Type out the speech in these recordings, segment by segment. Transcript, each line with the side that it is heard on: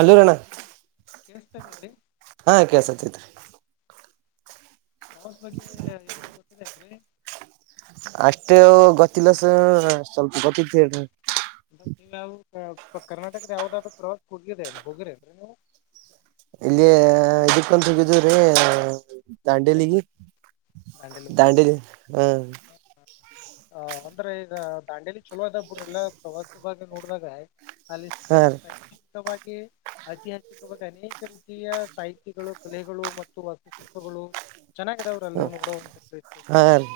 right: ಅಲ್ಲೂರಣ್ಣ.
left: ಕೇಳಿಸ್ತಾಇದೆ ರೀ
right: ಹಾ ಕೆಲಸತೈತೆ.
left: ಪ್ರವಸ್ ಬಗ್ಗೆ ಏನದ್ರೂ ಗೊತ್ತ್.
right: ಅಷ್ಟು ಗೊತ್ತಿಲ್ಲ ಸರ್ ಸ್ವಲ್ಪ ಗೊತ್ತಿತ್ತು ಹೇಳ್ರಿ.
left: ನಾವು. ಕರ್ನಾಟಕದ ಯಾವ್ದಾದ್ರರು ಪ್ರವಾಸ ಹೊಗ್ಯದೆ ಅ ಹೋಗಿರೆನ್ರಿ.
right: ಇಲ್ಲಿ ಇದಕ್ಕಂತ ಹೋಗಿದಿವ್ರೀ. ದಾಂಡೇಲಿಗಿ
left: ಎಲ್ರಿ
right: ದಾಂಡೇಲಿ ಹಾ.
left: ಹ ಅಂದ್ರೆ ಈಗ ದಾಂಡೆಲಿ ಚಲೋ ಅದ ಬುಡ್ರ ಎಲ್ಲಾ ಪ್ರವಾಸಿ ಭಾಗ ನೋಡ್ದಾಗ. ಅಲ್ಲಿ [inaudible]
right: ಹಾ ರೀ
left: ಶೈಕ್ಷವಾಗಿ. ಹಾಗೆ ಐತಿಹಾಸಿಕವಾಗಿ ಅನೇಕ ರೀತಿಯ ಸಾಹಿತ್ಯಗಳು ಕಲೆಗಳು ಮತ್ತು ವಾಸ್ತುಶಿಲ್ಪಗಳು. ಚೆನ್ನಾಗಿದವ್ರಿ ಅಲ್ಲೂ ನೋಡವು
right: ಹಾ ರೀ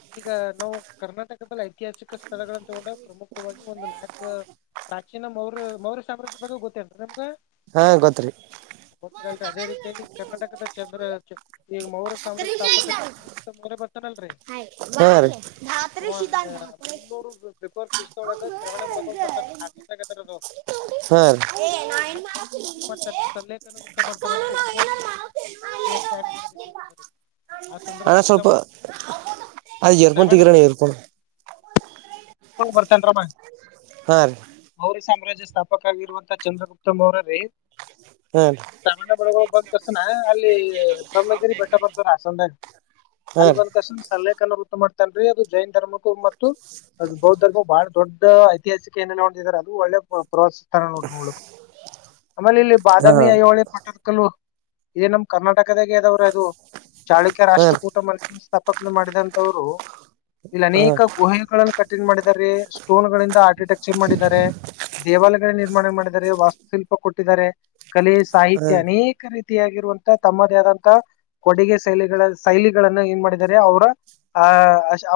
left: [inaudible] ಈಗ ನಾವು ಕರ್ನಾಟಕದಲ್ಲಿ ಐತಿಹಾಸಿಕ ಸ್ಥಳಗಳಂತ ಹೊದಾಗ. ಪ್ರಮುಖವಾಗಿ ಒಂದು ನಲ್ಕು ಟ್ರ್ಯಾಕ್, ಚಿ ಮೌರ್ಯ ಮೌರ್ಯ ಸಾಮ್ರಾಜ್ಯ ಬಗ್ಗೆ ಗೊತ್ತೇ ಅಂತ ನಿಮ್ಗ,
right: ಹಾ ಗೊತ್ರಿ
left: ಹೋಗ್ತಲ್ಲಿಲ್ರಿ ಅದೇ ರೀತಿಯಲ್ಲಿ ಕರ್ನಾಟಕದ ಜನ. ಜೆಬ್ರವರಿ ಕೀತ್, ಈಗ ಮೌರ ಸಾಮ್ರಾ, ಸ್ಪಪಕ ಚಿ [inaudible] ಮರೆ ಬರ್ತಾನಲ್ರರಿ, ಆ, ಮುನ್ನೂರು ಬಿಫೋರ್ ಕ್ರಿಸ್ತೊಳಗ ಶ್ರವಣ ಬೆಳಗೊಳ ಬರ್ತಾನ ಹಾಸನದಾಗ ಅದಾರ ಅದು ಅಲ್ಲಿ ಬಂದ ತಕ್ಷಣ ಏನ್ ಮಾಡ್ತಾನ್ರಿ ಸಲ್ಲೇಖನ ವೃತ್ತ ಮಾಡ್ತಾನಂದ್ರ ಉಪವಾಸ ಮಾಡ್ಕೊಂಡು ದೇಹ ತ್ಯಾಗ
right: [unintelligible]
left: ಮಾಡೋದು ಆ ಸಂದರ್ಭ
right: ಅಣ್ಣ ಸ್ವಲ್ಪ
left: ವಾಲುವ [inaudible]
right: [unintelligible]
left: ಹೋಗಿ ಬರ್ತೇನ್ರಮ್ಮ.
right: ಹಾ ರೀ.
left: ಪುರಿ ಸಾಮ್ರಾಜ್ಯ ಸ್ಥಾಪಕ ಆಗಿರುವಂತ ಚಂದ್ರಗುಪ್ತಮ ಮೌರ್ಯರಿ,
right: ಹಾ
left: ಶ್ರಾವಣ ಬೆಳಗೋಳ ಬಂದ ತಸಣ ಅಲ್ಲಿ, ಪ್ರಮಗಿರಿ ಬೆಟ್ಟ ಬರ್ತರಾಸಂದ ಆ
right: ರೀ
left: ಬಂದಕಸ ಸಲ್ಲೇ, ವೃತ ಮಾಡ್ತನ್. ಅದು ಜೈನ್ ಧರ್ಮಕ್ಕೂ ಮತ್ತು, ಅದು ಬೌದ್ಧ ಬಾಳ ದೊಡ್ಡ. ಐತಿಹಾಸಿಕ ಏಲ್ಲ ಹೊದ್ದಾರೆ ಅದು ಒಳ್ಳೆ ಪ್ರೊಸ್, ತರ ನೋಡ್ರಿ ನೋಡಕ್ ಆಮೇಲೆ ಇಲ್ಲಿ
right: ಹಾ
left: ಬಾದಾಮಿ
right: ರೀ
left: ಐಹೋಳಿ ಪಟ್ಟದ ಕಲ್ಲೂ, ಇ ನಮ್ ಕರ್ನಾಟಕ, ಇಂಡಿಯಾದಾಗೆ ಅದವೇರ್ರಿ ಅದು ಚಾಳಿಕ್ಯ,
right: ಹಾ ಹಾ ರೀ
left: ರಾಷ್ಟ್ರಕೂಟ ಮ ಸ್ಥಾಪಕ. ಣ್ಯ ಮಾಡಿದಂತವ್ರು, ಇಲ್ಲಿ
right: ಹಾ
left: ಅನೇಕ ಗುಹೆಗಳನ್ನು ಕಠಿಣ್ ಮಾಡಿದ್ದಾರೆ ಸ್ಟೋನ್ ಗಳಿಂದ ಆರ್ಕಿಟೆಕ್ಚರ್ ಮಾಡಿದ್ದಾರೆ. ದೇವಾಲಯಗಳ ನಿರ್ಮಾಣ ಮಾಡಿದ್ದಾರೆ. ವಾಸ್ತು, ಶಿಲ್ಪ ಕೊಟ್ಟಿದ್ದಾರೆ. ಕಲೆ
right: ಹಾ
left: ಸಾಹಿತ್ಯ ಅನೇಕ ರೀತಿ, ಅತಿಗಿರುವಂದ್. ತಮ್ಮದೇ ಆದಂತ ಕೊಡುಗೆ ಶೈಲಿಗಳ ಶೈಲಿನ್ನ ಏನ್ ಮಾಡಿದಿದ್ದಾರೆ. ಅವರ ಆ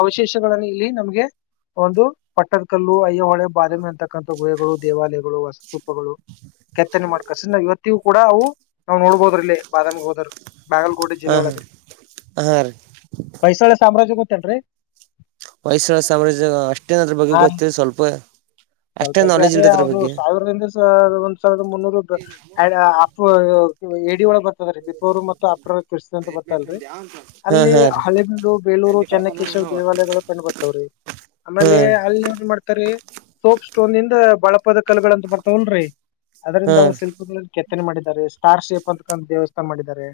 left: ಅವಶೇಷನ್ನ ಇಲ್ಲಿ ನಮ್ಗೆ ಒಂದು ಪಟ್ಟದ ಕಲ್ಲು ಅಯ್ಯೋಹೊಳೆ ಬಾದಾಮಿ ಅಂತ, ಇಕ್ಕಂತ ಗುಹೆಗಳು ದೇವಾಲಯಗಳು, ವಾಸ್, ತುಪ್ಪಗಳು ಕೆತ್ತನೆ ಮಾಡ್ಕಸಿ ಇವತ್ತಿ. ಕೂಡ ಅವು ನಾವು ನೋಡ್ಬೋದ್ರಲ್ಲಿ. ಬಾದಾಮಿ ಹೋದರು ಬಾಗಲಕೋಟೆ
right: ಹಾ
left: ಜಿಲ್ಲೆ
right: ಹಾ
left: ಒಳಗ ರಿ
right: ಹಾ ರೀ
left: ಹೊಯ್ಸಳ ಸಾಮ್ರಾಜ್ಯ. ತೇನ್ರೀ.
right: ಹೋಯ್ಸಳ ಸಾಮ್ರಾಜ್ಯ ಅಷ್ಟೇನದ್ರ ಬಗ್ಗೆ ಗೊತ್ತ ಸ್ವಲ್ಪ. ಅಷ್ಟೇ
left: ಸ್ಲ್ತಲ್ರರಿ
right: ನಾಲೆಜ್
left: ಅದೇ
right: ಇಲ್ರಿ ಅದ್ರ
left: ಅವರು
right: ಬಗ್ಗೆ
left: ಸಾವಿರಂದ ಒಂದ್ ಸಾವಿರದ ಮುನ್ನೂರು [unintelligible] ಈವಾಗ್ ಎಡಿ ಒಳ ಬ ದೀಪವರು ಮತ್ತು ಅಪ್ರ ಕ್ರಿಸ್ತ ಅಂತ ಬರ್ತಲ್ರರಿ
right: ಹಾ
left: ಅಲ್ಲಿ
right: ಹಾ ರೀ
left: ಹಲೆಬೀಡು ಬೇಲೂರು ಚನ್ನಕೇಶವ ದೇವಾಲಯಗಳು ಕಂಡ ಬರ್ತವ್ರಿ ಆಮೇಲೆ ಅಲ್ಲಿ ಏನ್ ಮಾಡ್ತಾರಿ. ಹುಪ್ ಸ್ಟೋನಿಂದ್ ಬಳಪದ ಕಲ್ಗಳಂತ ಬರ್ತಾವಲ್ರರಿ.
right: ಹಾ
left: ಅದ್ರಿಂದ
right: ಹಾ
left: ಅವು ಸಿಲ್ಪುರ್ಲ್ಲಿ ಕೆ. ವರ್ನೆ ಮಾಡಿದ್ದಾರೆ ಸ್ಟಾರ್ ಶೇಪ್ ಅಂತಕ ದೇವಸ್ಥಾನ ಮಾಡಿದಾರೆ.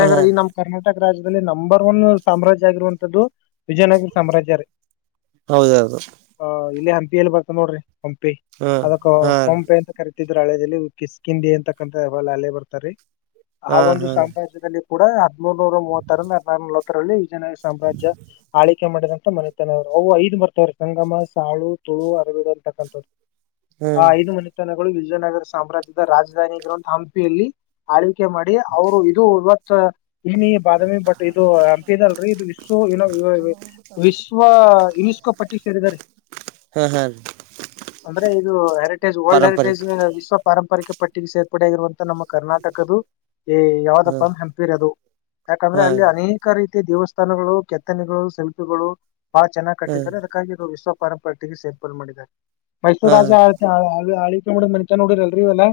right: ಹಾ
left: ಈ ನಮ್ಮ್ ಕರ್ನಾಟಕ್ ರಾಜ್ಯದಲ್ಲಿ ನಂಬರ್ ಒನ್ ಸಾಮ್ರಾಜ್ಯ ಆಗಿರುವಂತದ್ದು. ವಿಜಯನಗರ ಸಾಮ್ರಾಜ್ಯ ರೀ
right: ಹೌದೌದು
left: ಆ. ಇಲ್ಲಾನ್ ಕೇಳ್ಬೇಕು ನೋಡ್ರಿ. ಹಂಪಿ
right: ಹಾ
left: ಅದಕ್ಕ
right: ಹಾ ರೀ
left: ಕೊಂಪೆ ಅಂತ ಕರಿ ಇದ್ರ ಹಳೆದಲ್ಲಿ ಕಿಸ್ಕಂಡಿ ಅಂತಕ್ಕಂತ ಅಲೆ ಬರ್ತಾರ್ರಿ. ಆ
right: ಹಾ
left: ಒಂದು
right: ಹಾ
left: ಸಾಮ್ರಾಜ್ಯದಲ್ಲಿ ಕೊಡೊದೆ ಆಪ್ ಮುನ್ನುರಾ ಮೂವತ್ತ ತರ [unintelligible] ಪ್ರಳಿ. ಜನ ಸಾಮ್ರಾಜ್ಯ ಆಳಿ ಮಾಡಿದಂತ ಮನತಾನೆ ಅವರು ಅವು ಐದ್ ಮರ್ತವ್ರರು ಸಂಗಮ ಸಾಳು. ತುಳು ಅರಬಡ ಅಂತಕ್ಕಂಥ್ದು. ಆ
right: ಹ್ಮ್
left: ಐದು ಮನೆತನ. ವಿಜಯನಗರ ಸಾಮ್ರಾಜ್ಯದ ರಾಜಧಾನಿಗಿ ಅಂಪಿಯಲ್ಲಿ ಆಳಿ ಕೆ ಮಾಡಿ ಅವರು ಇದು ಇವತ್ ತಾವ. ಇಲ್ಲಿ ಬಾದಾಮಿ ಬಟ್ ಇದು ಹಂಪಲ್ರರಿ ಇದು ವಿಶ್ವಏನೋ ವಿಶ್ವ ಯನಿಸ್ಕೋ ಪಟ್ಟಿ ಸೇರಿದ ರೀ
right: ಹಾ ಹಾ ರೀ
left: ಅಂದ್ರೆ ಇದು ಹೆರಿಟೇಜ್ ವರ್ಲ್ಡ್
right: ಪಾರಂಪರಿಕ
left: ಹೆರಿಟೇಜ್ ವಿಶ್ವ ಪಾರಂಪರಿಕ ಪಟ್ಟಿಗೆ ಸೇರ್ಪಡೆಯಾಗಿರುವ ನಮ್ಮ ಕರ್ನಾಟಕದು
right: ಹಾ
left: ಯಾವ್ದಪ್ಪ ಅಂದ ಹೆಂಪಿರ ಅದು ಯಾಕಂದ್ರೆ
right: ಹಾ
left: ಅಲ್ಲಿ
right: ರೀ
left: ಅನೇಕ ರೀ ತ್ತೆ ದೇವಸ್ಥಾನಗಳು ಕೆತ್ತನೆಗಳು ಶಲ್ಪಿಗಳು. ಬಾಳ ಚೆನ್ನ್ ಕಟ್ಟಿದ್ದಾರೆ
right: ಹಾ
left: ಅದಕ್ಕಾಗಿ ಇದು ವಿಶ್ವ. ಪಟ್ಟಿಗೆ ಸೇರ್ಪಡ್ ಮಾಡಿದ್ದಾರೆ. ಮೈಸೂರ
right: ಹಾ
left: ರಾಜಾ
right: ರೀ
left: [unintelligible] [unintelligible] ನೋಡಿರಲ್ರಿ ಎಲ್ಲ.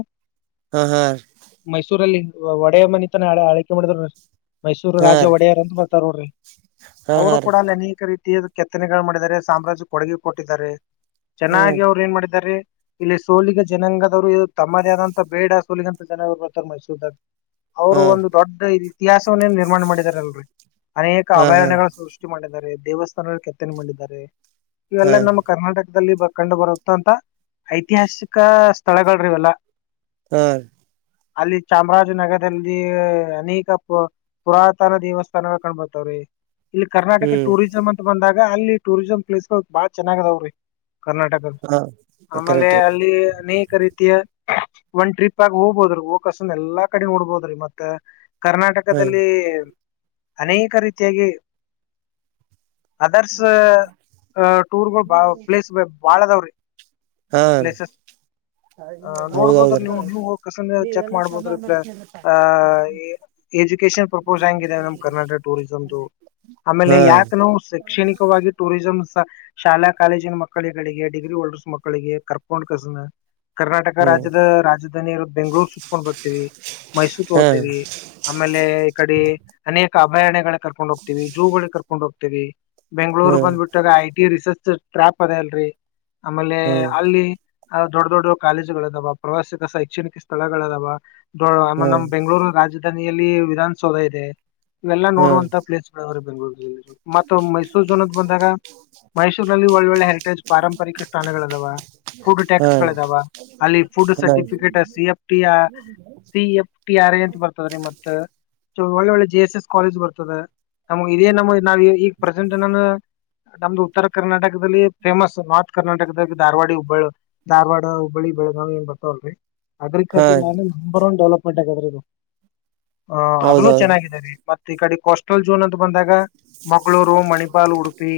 right: ಹಾ ಹಾ ರೀ
left: ಮೈಸೂರಲ್ಲಿ ಇವಾಗ್ ಒಡೆೆಯ ಮನಿ ತಾನ ಆಳ್ ಆಳ್ಕೆ ಮಾಡಿದ್ರು. ಮೈಸೂರು
right: ಹಾ
left: ರಾಜ
right: ರೀ
left: ಒಡೆಯರ್ ಅಂತ್ ಗೊತ್ತ್. ತರ್ರೋರಿ
right: ಹಾ
left: ಅವರು
right: ಹಾ ರೀ
left: ಕೂಡ ಲೆನಿಕರಿ. ತ್ತಿ ಕೆತ್ತನೆಗಳು ಮಾಡಿದ್ದಾರೆ ಸಾಮ್ರಾಜ್ಯ ಕೊಡುಗೆ. ಕೊಟ್ಟಿದ್ದಾರೆ. ಚೆನ್ನಾಗಿ ಅವರು ಏನ್ ಮಾಡಿದಾರೆ. ಇಲ್ಲಿ ಸೋಲಿಗೆ ಜನಾಂಗದವರು ಹೇ ತಮ್ಮದೇ ಆದಂತ ಬೇಡ ಸೋಲಿಗಂತ ಜನರು ಬರ್ತಾರ ಮೈಸೂರ್ದಾಗ.
right: ಹಾ ಹಾ ಹಾ
left: ಅವರು ಒಂದ್ ದೊಡ್ಡ ಇದ್. ಇತಿಹಾಸವನ್ನೇನ್ ನಿರ್ಮಾಣ ಮಾಡಿದಾರಲ್ರರಿ. ಅನೇಕ
right: ಹಾ ಹಾ
left: ಅಭರಣ್ಯಗಳು ಸೃಷ್ಟಿ ಮಾಡಿದ್ದಾರೆ. ದೇವಸ್ಥಾನಗಳ ಕೆತ್ತನೆ ಮಾಡಿದ್ದಾರೆ.
right: ಹಾ
left: ಇವೆಲ್ಲಾ ನಮ್ಮ್ ಕರ್ನಾಟಕದಲ್ಲಿ ಬ. ಕಂಡು ಬರುತ್ತಂತ ಐತಿಹಾಸಿಕ ಸ್ಥಳಗಳ್ರಿವೆಲ್ಲ.
right: ಹ್ಮ
left: ಅಲ್ಲಿ ಚಾಮರಾಜನಗರದಲ್ಲಿ ಅನೇಕ ಪು ಪುರಾತನ ದೇವಸ್ಥಾನಗಳ ಕಂಡ್ ಬರ್ತಾವ್ರಿ. ಇಲ್ಲಿ ಕರ್ನಾಟಕ
right: ಹ್ಮ್
left: ಟೂರಿಸಂ ಅಂತ ಬಂದಾಗ್. ಅಲ್ಲಿಟೂರಿಸಂ ಪ್ಲೇಸ್ಗಳು. ಬಾಳ ಚೆನ್ನಾಗದಾವ್ರಿ. ಕರ್ನಾಟಕ
right: ಹಾ
left: ಆಮೇಲೆ
right: ಕರೆಕ್ಟ್
left: ಅಲ್ಲಿ ಅನೇಕ ರೀತಿಯ. ಒಂದ್ ಟ್ರಿಪ್ ಆಗಿ ಹೋಗ್ಬೋದ್ರಿ ಹೋಗ್ ಕಾಸಿಂದ್ ಎಲ್ಲಾ ಕಡೆ ನೋಡ್ಬೋದ್ರಿ ಮತ್ತ.
right: ರೀ
left: ಕರ್ನಾಟಕದಲ್ಲಿ ಅನೇಕ ರೀತಿಯಾಗಿ ಅದರ್ಸ್ ಟೂರ್ ಗಳು ಬಳ್ ಪ್ಲೇಸ್ ವೆಬ್. ಬಾಳದವ್ರಿ.
right: ಹಾ ಹಾ
left: ಪ್ಲೇಸಸ್ ಅ ನೋಡ್ಬೋದ್ರ
right: ಹೌದೌದ್ರೀ
left: ನೀವು ನೀವು ಕಸ ಚೆಕ್ ಮಾಡ್ಬೋದ್ರೀ ಅ ಎಜುಕೇಶನ್ ಪರ್ಪೋಸ್ ಹೆಂಗಿದವ ನಮ್ ಕರ್ನಾಟಕ ಟೂರಿಸಮ್ದು ಆಮೇಲೆ
right: ಹಾ
left: ಯಾಕೆ ನಾವು ಶೈಕ್ಷಣಿಕವಾಗಿ ಟೂರಿಸಂ್. ಶಾಲಾ ಕಾಲೇಜಿನ ಮಕ್ಕಳಿಗಳಿಗೆ ಡಿಗ್ರಿ ಹೋಲ್ಡರ್ಸ್ ಮಕ್ಕಳಿಗೆ ಕರ್ಕೊಂಡ್ ಕಸನ್. ಕರ್ನಾಟಕ
right: ಹ್ಮ್
left: ರಾಜ್ಯದ ರಾಜಧಾನಿ ಇರೋದ ಬೆಂಗ್ಗಳೂರ್ ಸುತ್ಕೊಂಡ್ ಬರ್ತೇವಿ ಮೈಸೂರ್
right: ಹಾ
left: ಹೋಗ್ತೇವಿ ಆಮೇಲೆ ಈ ಕಡೆ ಅನೇಕ. ಕಬಾಯಣಗಳು. ಕರ್ಕೊಂಡ ಹೋಗ್ೀವಿ ಜೂಗಳ ಕರ್ಕೊಂಡ್. ಬಿ. ಬೆಂಗಳೂರು
right: ಹ್ಮ್
left: ಬಂದ್ಬಟ್ಟು. ಇಡಿ ರಿಸರ್ಚ್ ಟ್ರ್ಯಾಪ್ ಅದೇ ಅಲ್ರಿ. ಆಮೇಲೆ
right: ಹ್ಮ್
left: ಅಲ್ಲಿ. ಅ ದೊಡ್ಡ ದೊಡ್ಡ ಕಾಲೇಜುಗಳುದಾವ ಪ್ರವಾಸಿತ ಶೈಕ್ಷಣಿಕ ಸ್ಥಳಗಳದಾವ. [inaudible]
right: ಹ್ಮ್
left: ನಮ್ಮ್ ಬೆಂ್ಗಳೂರು ರಾಜ್ಯಾ. ಟನಿಯಲ್ಲಿ ವಿಧಾನಸೌಧ ಇದೆ. ಇವೆಲ್ಲಾ
right: ಹ್ಮ್
left: ನೋಡುವಂತ ಪ್ಲೇಸ್ಗಳು ಅವ. ಬೆಂಗೂಲ್ ಜಿಲ್ಲ. ಮತ್ತ ಮೈಸೂರ್ ಜಝೋನ್ದ ಬಂದಾಗ. ಮೈಸೂರ್ನಲ್ಲಿ ಒಳ್ಳೊಳ್ಳೆ ಹೆರಿಟೇಜ್ ಪಾರಂಪರಿಕ ಸ್ಥಾನಗಳ ಇದಾವ ಫುಡ್
right: ಹಾ
left: ಟ್ಯಾಕ್ಸ್ ಗಳ ಇದಾವ ಅಲ್ಲಿ ಫುಡ್
right: ಹಾ
left: certificate C ಎಫ್ಟ C F T R A ಅಂತ ಬರ್ತದ್ರೀ ಮತ್ತ. ಒಳ್ಳೆ ಒಳ್ಳೆ ಜೆ ಎಸ್ ಎಸ್ ಕಾಲೇಜ್ ಬರ್ತದೆ ನಮ ಇದೇ ನಮ್ಮ. ನಾವ ಈಗ ಪ್ರೆಸೆಂಟ್ಏನಾನ. ನಮ್ದು ಉತ್ತರ ಕರ್ನಾಟಕದಲ್ಲಿ ಫೇಮಸ್ ನಾರ್ತ್ ಕರ್ನಾಟಕದ ಧಾರವಾಡಿ ಹುಬ್ಬಳ ಧಾರವಾಡ ಹುಬ್ಬಳ್ಳಿ ಬೆಳಗಾವಿ ಏನ್ ಬರ್ತಾವಲ್ರರಿ.
right: ಹಾ
left: ಅಗ್ರಿಕಲ್ಚರ್ ನ ನಂಬರ್ ಒನ್ ಡೆಲಪ್. ಪಟ್ಟಕಾದ್ರೆ ಇದು. ಹ ಅದನ್ನು
right: ಹೌದೌದು
left: ಚೆನ್ನಾಗಿದ್ದಾರೆ ಮತ್ತೆ ಈ ಕಡೆ. ಕಷ್ಟ. [unintelligible] ಜೂನ್ ಅಂತ ಬಂದಾಗ ಮಂಗಳೂರು ಮಣಿಪಾಲ್ ಉಡುಪಿ.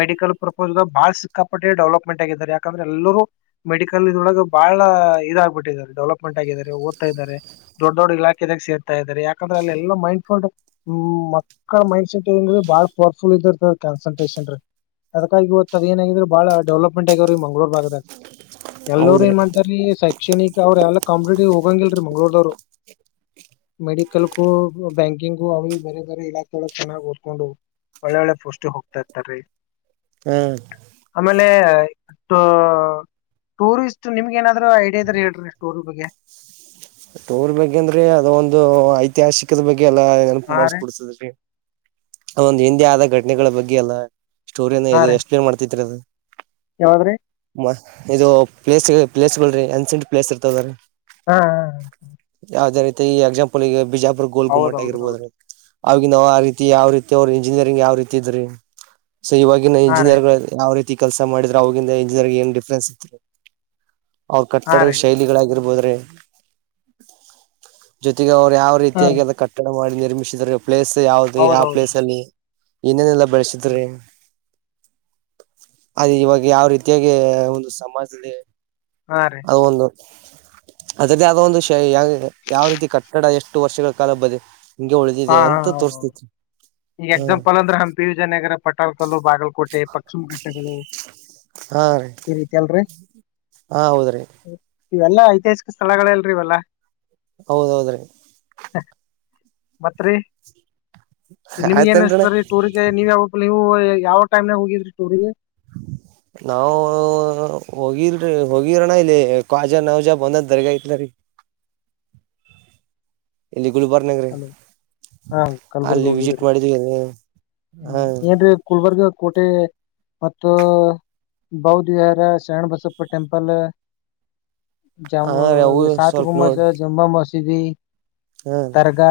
left: ಮೆಡಿಕಲ್ ಪ್ರರ್ಪೋಸ್ಾಗ ಬಾಳ ಸಿಕ್ಕಾಪಟ್ಟೆ ಡೆವಲಪ್ಮೆಂಟ್ ಆಗಿದ್ದಾರೆ ಯಾಕಂದ್ರೆ ಎಲ್ಲರೂ ಮೆಡಿಕಲ್ ಇದೊಳಗ ಬಾಳ ಇದಾಗಗ್ಬಿಟ್ಟಿದ್ದಾರೆ ಡೆವಲಪ್ಮೆಂಟ್ ಆಗಿದ್ದಾರೆ ಓದತ ಇದಾರೆ ದೊಡ್ಡ ದೊಡ್ಡ ಇಲಾಖೆದಾಗ ಸೇರ್ತಾ ಇದಾರೆ ಯಾಕಂದ್ರೆ ಅಲ್ಲ ಎಲ್ಲ ಮೈಂಡ್ ಸೆಟ್ ಮಕ್ಕಳ ಮೈಂಡ್ೆಟ್ ಬಹಳ್ ಪವರ್ಫುಲ್ ಇದ ಇರ್ತ ಕನ್. ಸಂತೋಷನ್ರಿ ಅದಕ್ಕಾಗಿ ಇವತ್ತು ಅದ ಏನಗಿದ್ರ ಬಹಳ ಡೆವಲಪ್ಮೆಂಟ್ ಆಗ್ಯಾವ್ರ ಈ ಮಂಗಂಗಳೂರುಾಗ. ಎಲ್ಲೋ
right: ಹೌದ್ರಿ
left: ಏನ್ ಮಾಡ್ತಾರ ಶೈಕ್ಷಣಿಕ ಅವ್ರ ಎಲ್ಲಾ ಕಾಂಪಿಟೇಟಿವ್. ಹೋಗಂಗಲ್ರರಿ ಮಂಗ್ಳೂರ್ವರು ಮೆಡಿಕಲ್ಗು ಬ್ಯಾಂಕಿಂಗು ಅವ ಬೇರೆ ಬೇರೆ ಇಲಾಖೆ ಚೆನ್ನ್ ಓದ್ಕೊಂಡು ಒಳ್ಳೆ ಒಳ್ಳೆ ಪೋಸ್ಟ ಹೋಗ. ತ್ತತಾರೆ.
right: ಹ
left: ಆಮೇಲೆ ಟೂ ಟೂರಿಸ್ಟ್ ನಿಮ್ಗೆ ಏನಾದ್ರೂ ಐಡಿಯಾ ಇದ್ರ ಹೇಳ್ರಿ ಟೂರ್ ಬಗ್ಗೆ.
right: ಟೂರ್ ಬಗ್ಗೆ ಅಂದ್ರೆ ಅದು ಒಂದು ಐತಿಹಾಸಿಕದ ಬಗ್ ಗೆಲ್ಲಾ ನೆನಪು
left: ಹಾ
right: ಮಾಡ್ಸಕ
left: ರೀ
right: ಕೊಡ್ತದ್ರಿ ಒಂದು ಹಿಂದೆ ಆದ ಘಟನೆಗಳ ಬಗ್ಗೆ ಎಲ ಸ್ಟೋರಿನ ಇದೆ ಎಸ್ಪ್ಲೇನ್ ಮಾಡ್ತೈತ್ರಿ ಅದು.
left: ಯಾವದ್ರೀ
right: ಇದು ಪ್ಲೇಸ್ ಪ್ಲೇಸ್ಗಳು ರೀ ಎನ್ಸೆಂಟ್ ಪ್ಲೇಸ್ ಇರ್ತದ ರೀ
left: ಹಾ
right: ಯಾವ್ದೇ ರೀತಿ ಈ ಎಕ್ಸಾಂಪಲ್ ಈಗ ಬಿಜಾ ಪುರ್ ಗೋಲ್ ಗುಮ್ಮಟ್
left: ಹೌದೌದ್ರಿ
right: ಆಗಿರ್ಬೋದ್ರೀ
left: ಹೌದ್ರಿ
right: ಅವಗನವು ಆ ರೀತಿ ಯಾವ್ ರೀತಿ ಅವ್ರ ಇಂಜಿನಿಯರಿಂಗ್ ಯಾವ್ ರೀತಿ ಇದ್ರಿ ಸೊ ಇವಾಗಿನ
left: ಹಾ ರೀ
right: ಎಂಜಿನಿಯರ್ಗಳ್ ಯಾವ್ ರಿ ತಿ ಕೆಲ್ಸ ಮಾಡಿದ್ರ ಅವಗಿಂದ ಇಂಜಿನಿಯರ್ ಏನ್ ಡಿಫ್ರೆನ್ಸ್ [unintelligible] ಅವ್ರ
left: ಹಾ
right: ಕಟ್ಟಡ
left: ರೀ
right: ಶೈಲಿಗಳಾಗಿರ್ಬಹದ ರ [unintelligible] ಜೊತೆಗೆ ಅವ ಯಾವ
left: ಹಾ
right: ರೀತಿಯಾಗಿ
left: ರೀ
right: ಅದು ಕಟ್ಟ ಮಾಡಿ ನಿರ್ಮಿಸಿದರೆ ಪ್ಲೇಸ್ ಯಾವ್ದು ಯಾವ್
left: ಹೌದೌದ್ರಿ
right: ಪ್ಲೇಸ್
left: ಹೌದು
right: ಅಲ್ಲಿ ಏನೇನೆಲ್ಲ ಬಳಸಿದ್ರಿ [unintelligible] ಅದ್ ಇವಗ ಯಾವ್ ರೀತಿಯಾಗಿ ಒಂದು ಸಮಾಜದ
left: ಹಾ ರೀ
right: ಆ ಒಂದು [unintelligible] ಅದರದ್ದೇ ಆದ ಒಂದು ಶಾ ಯಾ ಯಾವ್ ರೀತಿ ಕಟ್ಟಡ ಎಷ್ಟು ವರ್ಷಗಳ ಕಾಲ ಬದಿ ಹಿಂಗೆ
left: ಹಾ
right: ಉಳಿದಿದೆ
left: ಹಾ
right: ಅಂತ
left: ಹ
right: ತೋರ್ಸ್ತೈತಿ
left: ಈಗ್
right: ಹ್ಮ್
left: ಎಕ್ಸಾಂಪಲ್ ಅಂದ್ರೆ ಹಂಪಿ ವಿಜಯನಗರ ಪಟಾಳ್ಕಲ್ಲು ಬಾಗಲಕೋಟೆ ಪಶ್ಚಿಮ ಘಟ್ಟಗಳು [unintelligible]
right: ಹಾ ರೀ
left: ಈ ರೀತಲ್ರಿ
right: ಹಾ ಹೌದ್ರೀ
left: ಇವೆಲ್ಲಾ ಐತಿಹಾಸಿಕ ಸ್ಥಳಗಳಲ್ರಿ ಇವೆಲ್ಲ
right: ಹೌದೌದ್ರೀ
left: ಹ ಮತ್ರಿ ನಿಮ್ಗೆ ಏನ್
right: ಆಯ್ತೇನ್ರಣ್ಣ
left: ಅನ್ಸುತ್ರಿ ಟೂರಿಗ್ ನೀವ್ ಯಾವ ನೀವು ಯಾವ ಟೈಮ್ನಾಗ ಹೋಗಿದ್ರಿ ಟೂರಿಗೆ?
right: ನಾವು ಹೋಗಿಲ್ರಿ ಹೋಗಿರೋಣ ಇಲ್ಲಿ ಕ್ವಾಜ ನೌಜ ಬಂದದ ದರ್ಗ ಏತ್ಲರೀ ಇಲ್ಲಿ. ಗುಲ್ಬರ್ನಾಗ್ರಿ
left: ಹಲೋ ಹಾ ಕಲ್ಬರ್ಗ
right: ಅಲ್ಲಿ ವಿಸಿಟ್
left: ಹೋಗಿದ್ರೀ
right: ಮಾಡಿದ್ವಿ ಹಾ
left: ಏನ್ರೀ ಗುಲ್ಬರ್ಗ ಕೋಟೆ ಮತ್ತು ಬೌಧ್ವಿಹಾರ ಶರಣಬಸಪ್ಪ ಟೆಂಪಲು
right: ಹಾ
left: ಜಾಮು
right: ರೀ ಅವು
left: ಸಾತ್
right: ಸ್ವಲ್ಪ ನೋಡ್
left: ಗುಂಭಸ್ಸು ಜಮ್ಮ ಮಸ್ ತಿದ್ವಿ.
right: ಹಾ
left: ದರ್ಗಾ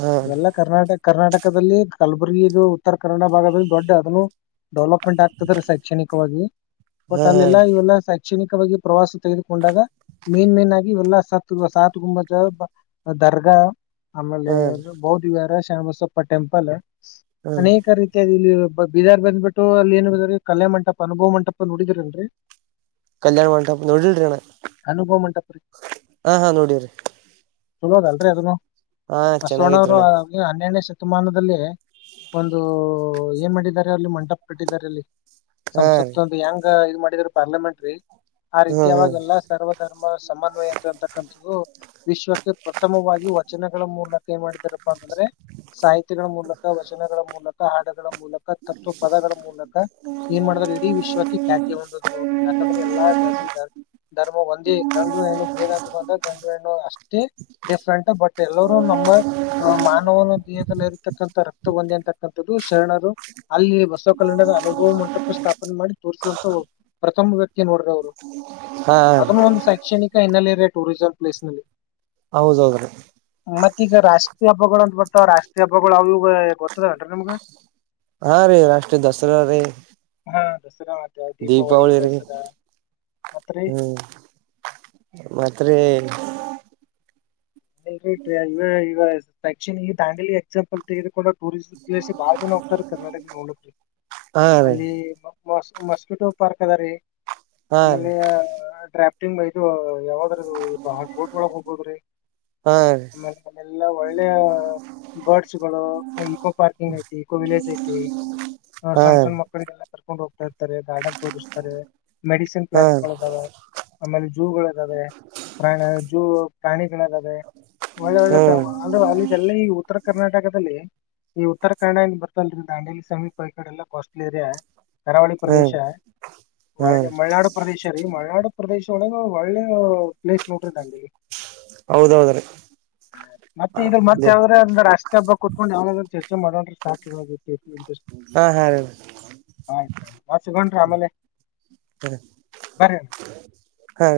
right: ಹಾ
left: ಇವೆಲ್ಲ ಕರ್ನಾಟಕ್- ಕರ್ನಾಟಕದಲ್ಲಿ ಕಲ್ಬುರಗಿದು ಉತ್ತರ ಕನ್ನಡ ಭಾಗದಲ್ಲಿ ದೊಡ್ಡ ಅದನ್ನು ಡೆವಲಪ್ಮೆಂಟ್ ಆಗ್ತದೆ ರೀ ಶೈಕ್ಷಣಿಕವಾಗಿ. ಬಟ್
right: ಹಾ ಹಾ
left: ಅಲ್ಲೆಲ್ಲ
right: ರೀ
left: ಇವೆಲ್ಲಾ ಸೖಕ್ ಶೈಕ್ಷಣಿಕವಾಗಿ ಪ್ರವಾಸ ತೆಗೆದುಕೊಂಡಾಗ ಮೇನ್ ಮೇನಾಗಿ ಇವೆಲ್ಲ ಸಾತ್ ಸಾತ್ ಗುಂಬಜು ಅದ್ ಅದ್ ದರ್ಗಾ ಆಮೇಲೆ
right: ಹಾ ರೀ
left: ಬೌಧ್ಧ್ವಿಹಾರ ಶರಣಬಸಪ್ಪ ಟೆಂಪಲು.
right: ಹಾ
left: ಅನೇಕ ರೀತಿಯಾದಲ್ಲಿ ಬಟ್ ಬೀದಾರ್ ಬಂದ್ಬಿಟ್ಟು ಅಲ್ಲಿ ಏನು ಅದೆರಿ ಕಲ್ಯಾಣ್ ಮಂಟಪ ಅನುಭವ್ ಮಂಟಪ ನೋಡಿದಿರಲ್ರಿ.
right: ಕಲ್ಯಾಣ್ ಮಂಟಪ್ ನೋಡಿಲ್ರಿ ಅಣ್ಣ
left: ಅನುಭವ ಮಂಟಪ ರೀ
right: ಹಾ ಹಾ ನೋಡಿವ್ರಿ.
left: ಚಲೋದ್ ಅಲ್ರೀ ಅದುನು.
right: ಹಾ
left: ಬಸವಣ್ಣವ್ರು
right: ಚೆನ್ನಾಗೈತ್ರಿಣ್ಣ
left: ಅದಿ ಹನ್ನೆರಡ್ನೇ ಶತ್ ಶತಮಾನದಲ್ಲಿ ಒಂದು ಏನ್ ಮಾಡಿದ್ದಾರೆ ಅಲ್ಲಿ ಮಂಟಪ್ ಕಟ್ಟಿದ್ದಾರೆ ಅಲ್ಲಿ.
right: ಹಾ ರೀ
left: ಸಂಸತ್ ಅಂದ್ರೆ ಹೆಂಗ ಇದ್ ಮಾಡ್ ಇದ್ರ್ ಪಾರ್ಲಮೆಂಟ್ರಿ. ಆ
right: ಹ್ಮ
left: ರೀತಿ
right: ಹ್ಮ
left: ಅವಾಗೆಲ್ಲಾ ಸರ್ವಧರ್ಮ ಸಮನ್ವಯ ಅಂತ ಅಂತಕ್ಕಂಥದ್ದು ವಿಶ್ವ ಗೆ ಪ್ರಥಮವಾಗಿ ವಚನಗಳ ಮೂಲಕ ಏನ್ ಮಾಡಿದಾರಪ್ಪಾ ಅಂತಂದ್ರೆ ಸಾಹಿತಿಗಳ ಮೂಲಕ ವಚನಗಳ ಮೂಲಕ ಹಾಡುಗಳ ಮೂಲಕ ತತ್ವ ಪದಗಳ ಮೂಲಕ ಏನ್ ಮಾಡಿದ್ರು ಇಡೀ ವಿಶ್ವಕ್ಕೆ ಖ್ಯಾತಿ ಹೊಂದುದ್ರು ಅವ್ರು, ಯಾಕಂದ್ರೆ ಎಲ್ಲಾ ಜಾತಿ ಧರ್ಮ ಒಂದೇ ಗಂಡು ಹೆಣ್ಣು ಬೇದ ಅಂತ ಬಂದಾಗ ಗಂಡು ಹೆಣ್ಣು ಅಷ್ಟ್ ತೆ ದಿ ಫ್ರಂಟ [unintelligible] ತ್ತೆಲ್ಲಾರೂ ನಂಬ ಅ ಮಾನವನ ದೇಹದಲ್ಲಿ ಇರತಕ್ಕಂಥ ರಕ್ತ ಬಂದಿ ಅಂತಕ್ಕಂಥದ್ದು ಶರಣರು ಅಲ್ಲಿ ಬ ಚ್ಚ ಕನ್ನಡದ ಅನುಭವ ಮಂಟಪ ಸ್ಥಾಪ್ ಬಂದ ಮಾಡಿ ತೋರ್ಸಂತವು ಪ್ರಥಮ್ ವ್ಯಕ್ತಿ ನೋಡ್ರಿ ಅವ್ರು.
right: ಹಾ
left: ಅದುನ್ನು ಒಂದು ಸ್ಯೆಕ್ಷಣಿಕ ಹಿನ್ನೆಲೆ. ರೆ ಟೂರಿಝಲ್ ಪ್ಲೇಸ್ ನಲ್ಲಿ.
right: ಔದೌದ್ರೀ
left: ಮತ್ತ ಈಗ ರಾಷ್ಟ್ರೀಯ ಹಬ್ಬಗಳು ಅಂತ ಬರ್ತಾವ ರಾಷ್ಟ್ರೀ ಹಬ್ಬಗಳು ಅವಯಿವ ಗೊತ್ತದೇಲ್ರೀ ನಿಮ್ಗ.
right: ಹಾ ರೀ ರಾಷ್ಟ್ರೀ ದಸರಾ ರೀ.
left: ಹಾ ದಸರಾ. ಮತ್ತ ದೀಪಾವಳಿ
right: ದೀಪಾವಳಿರಿ
left: ದಸರಾ ಮತ್ರಿ
right: ಹ್ಮ್ ಮತ್ತ್ರಿ.
left: ಎನ್ಟ್ರಿ [unintelligible] ಫ್ಯಾಕ್ಚುನಿ ಈ ದಾಂಡಲಿ ಎಕ್ಸಾಂಪಲ್ ತೆಗೆದುಕೊಂಡ ಹೋಗ್. ಟೂರಿಸ್ ಪ್ಲೇಸು ಬಾಳ ಜನೋಹೊಗ್ತಾರೆಬ. ಕರ್ನಾಟಕ ನೋಡ ಅಪ್ಪಿ.
right: ಹಾ ರೀ
left: ಅಲ್ಲಿ ಪಂಪ್. ಮ್ಟಾಸ್ ಮಸ್ಕಿಟೋ ಪಾರ್ಕ್ ಅದಾ ರೀ.
right: ಹಾ ರೀ
left: ಆಮೇಲೆಯಾ ಟ್ರ್ಯಾಪ್. ತ್ತಿಂಮ ಇದು ಯಾವಾಗದ್ರು ಈ ಬಹ ಬೋಟ್ ಒಳಗ ಹೋಗ್ಬೋಹದ್ರಿ.
right: ಹಾ ರೀ
left: ಆಮೇಲೆ ಎಲ್ಲಾ ಒಳ್ಳೆಯ ಬಡ್ಸ್. ಪಶುಗಳೊ. ಇಕೋ ಪಾರ್ಕಿಂಗ್ ಐತಿ ಇಕೋ ವಿಲೆಜ್ ಐತಿ ಹಾ ಸಣ್ಣ ಸಣ್ಣ ಮಕ್ಕಳಿಗೆಲ್ಲಾ. ಕರ್ಕೊಂಡ್ ಹೋಗ್ತಾ ಇರ್ತಾರೆ ಗಾರ್ಡನ್ ತೋರುಸ್ತಾರೆ. ಮೆಡಿಸೆನ್
right: ಹಾ
left: ಫ್ಲ್ಯಾಟ್ಸುಗಳುಅದಾವಾ. ಆಮೇಲೆ ಜೂಗಳು ಇದಾವೆ ಪ್ರಣ ಜೂ ಪ್ರಾಣಿಗಳ ಅದವೆ. ಲೇ. ಒಳ್ಳೆ ಒಳ್ಳೆ ಟೈಮ
right: ಹ್ಮ್
left: ಆಲು ಅಲ್ಲಿ ದಲ್ಲೈ ಉ. ಉತ್ತರ ಕರ್ನಾಟಕದಲ್ಲಿ ಈ ಉತ್ತರ ಕನ್ನಡಾ ಏನ್ ಬರ್ತಲ್ರಿ ದಾಂಡೇಲಿ ಸಮೀಪ ಈ ಕಡೆಲ್ಲ ಕೋಸ್ಟಲ್ ಏರಿಯಾ. ಕರಾವಳಿ ಪ್ರದೇಶ
right: ಹ್ಮ್ ಹ್ಮ್
left: ಒಳ್ಳೆ ಮಲೆನಾಡು ಪ್ರದೇಶ. ಟ್ಟರಿ ಮಳನಾಡು ಪ್ರದೇಶ ಒಳಗ ಒಳ್ಳೆವ ಪ್ಲೇಸ್ ನೋಡ್ರಿ ದಾಂಡೇಲ್ಲಿ.
right: ಹೌದೌದ್ರಿ
left: ಮತ್ತೆ ಇದು ಮತ್ತ ಯಾವ್ರ ಹಂಗರ ರಾಷ್ಟ್ರ ಹಬ್ಬಕ. ಕೊಟ್ಕೊಂಡ ಯಾವಾಗಾದ್ರು ಚರ್ಚೆ ಮಾಡನ್ ರಿ ಸಾಕು ಹೋಗೈತಿ [unintelligible]
right: ಅಹ ಹಾರೀದ
left: ಆಯ್ತ ಟೈಮ್ ಹಚ್ಚಗೊಂಡ್ರ ಆಮೇಲೆ.
right: ತ್ತದ.
left: ಬರ್ರೀ ಅನ್.
right: ಹಾ